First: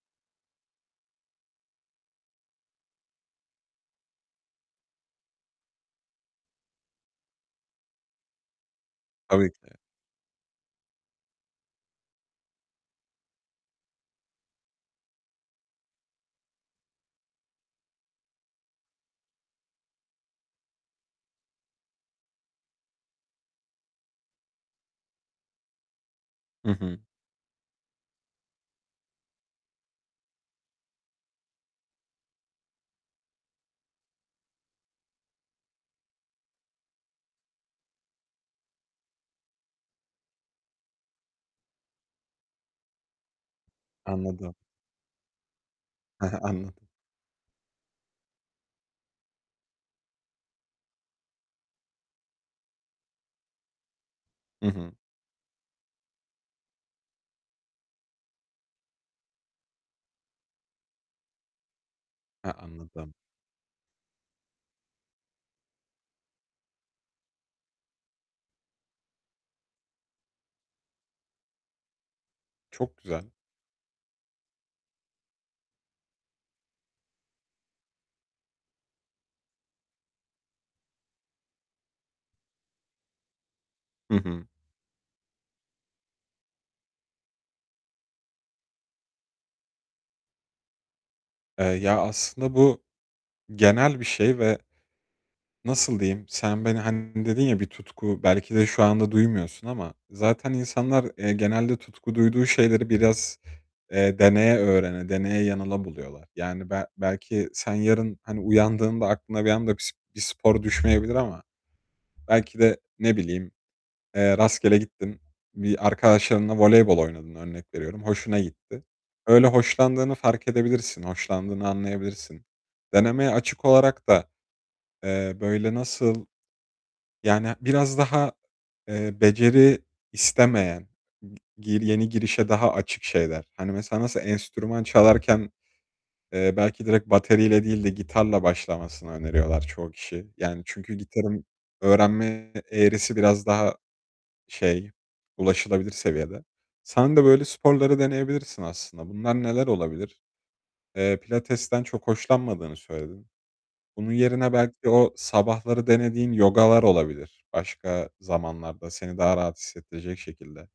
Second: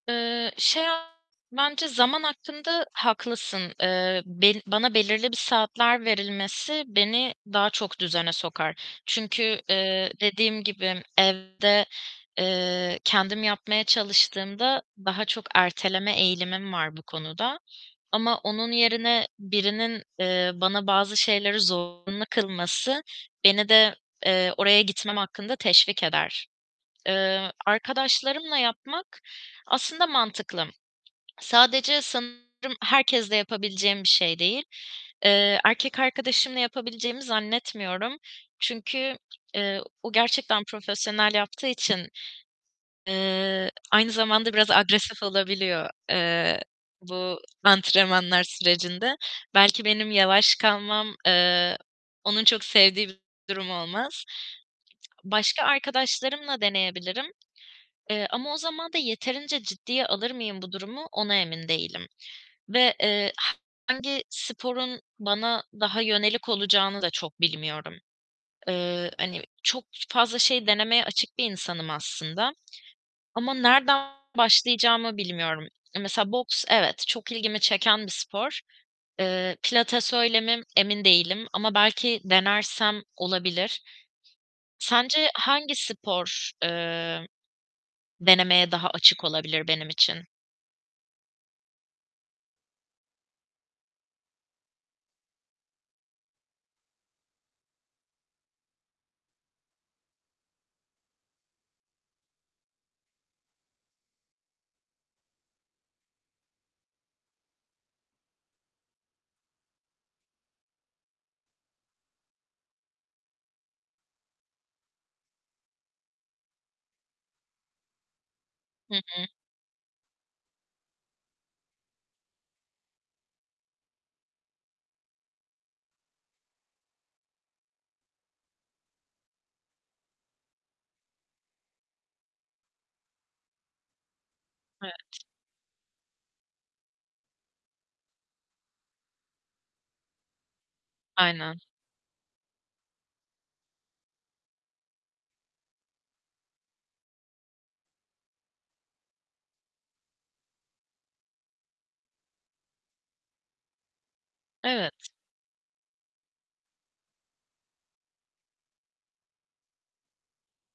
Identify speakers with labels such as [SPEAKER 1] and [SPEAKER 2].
[SPEAKER 1] Eee, şey, bence zaman hakkında haklısın. Eee, be bana belirli bir saatler verilmesi beni daha çok düzene sokar.
[SPEAKER 2] Tabii
[SPEAKER 1] Çünkü,
[SPEAKER 2] ki de.
[SPEAKER 1] eee, dediğim gibi evde, eee, kendim yapmaya çalıştığımda daha çok erteleme eğilimim var bu konuda ama onun yerine birinin, eee, bana bazı şeyleri zorunlu kılması beni de, eee, oraya gitmem hakkında teşvik eder.
[SPEAKER 2] Hı hı.
[SPEAKER 1] Eee, arkadaşlarımla yapmak aslında mantıklı. Sadece sanırım herkesle yapabileceğim bir şey değil. Eee, erkek arkadaşımla yapabileceğimi zannetmiyorum. Çünkü, eee, o gerçekten profesyonel yaptığı için, eee, aynı zamanda
[SPEAKER 2] Anladım.
[SPEAKER 1] biraz agresif olabiliyor,
[SPEAKER 2] He he,
[SPEAKER 1] eee,
[SPEAKER 2] anladım.
[SPEAKER 1] bu antrenmanlar sürecinde. Belki benim yavaş kalmam, eee, onun çok sevdiği bir durum olmaz.
[SPEAKER 2] Hı hı.
[SPEAKER 1] Başka arkadaşlarımla deneyebilirim. Eee, ama o zaman da yeterince ciddiye alır mıyım bu durumu ona emin değilim
[SPEAKER 2] He,
[SPEAKER 1] ve,
[SPEAKER 2] anladım.
[SPEAKER 1] eee, hangi sporun bana daha yönelik olacağını da çok bilmiyorum. Eee, hani, çok fazla şey denemeye açık bir insanım aslında
[SPEAKER 2] Çok güzel.
[SPEAKER 1] ama nereden başlayacağımı bilmiyorum. Mesela boks evet, çok ilgimi çeken bir spor. Eee, pilates öyle mi emin değilim ama belki denersem olabilir.
[SPEAKER 2] Hı hı.
[SPEAKER 1] Sence hangi spor, eee, denemeye daha açık olabilir benim için?
[SPEAKER 2] Eee, ya, aslında bu, genel bir şey ve, nasıl diyeyim, sen beni, hani, dedin ya, bir tutku, belki de şu anda duymuyorsun ama zaten insanlar, eee, genelde tutku duyduğu şeyleri biraz, eee, deneye öğrene, deneye yanıla buluyorlar. Yani be belki sen yarın, hani uyandığında aklına bir anda bir s bir spor düşmeyebilir ama belki de, ne bileyim, eee, rastgele gittin, bir arkadaşlarınla voleybol oynadın örnek veriyorum, hoşuna gitti.
[SPEAKER 1] Hı hı.
[SPEAKER 2] Öyle hoşlandığını fark edebilirsin, hoşlandığını anlayabilirsin. Denemeye açık olarak da, eee, böyle nasıl Yani biraz daha, eee, beceri istemeyen, g gi yeni girişe daha açık şeyler. Hani, mesela nasıl enstrüman
[SPEAKER 1] Evet.
[SPEAKER 2] çalarken, eee, belki direkt bateriyle değil de gitarla başlamasını öneriyorlar çoğu kişi. Yani çünkü gitarın
[SPEAKER 1] Aynen.
[SPEAKER 2] öğrenme eğrisi biraz daha şey, ulaşılabilir seviyede. Sen de böyle sporları deneyebilirsin aslında. Bunlar neler olabilir? Eee, pilatesten çok hoşlanmadığını söyledin. Bunun yerine belki
[SPEAKER 1] Evet.
[SPEAKER 2] o sabahları denediğin yogalar olabilir, başka zamanlarda seni daha rahat hissettirecek şekilde.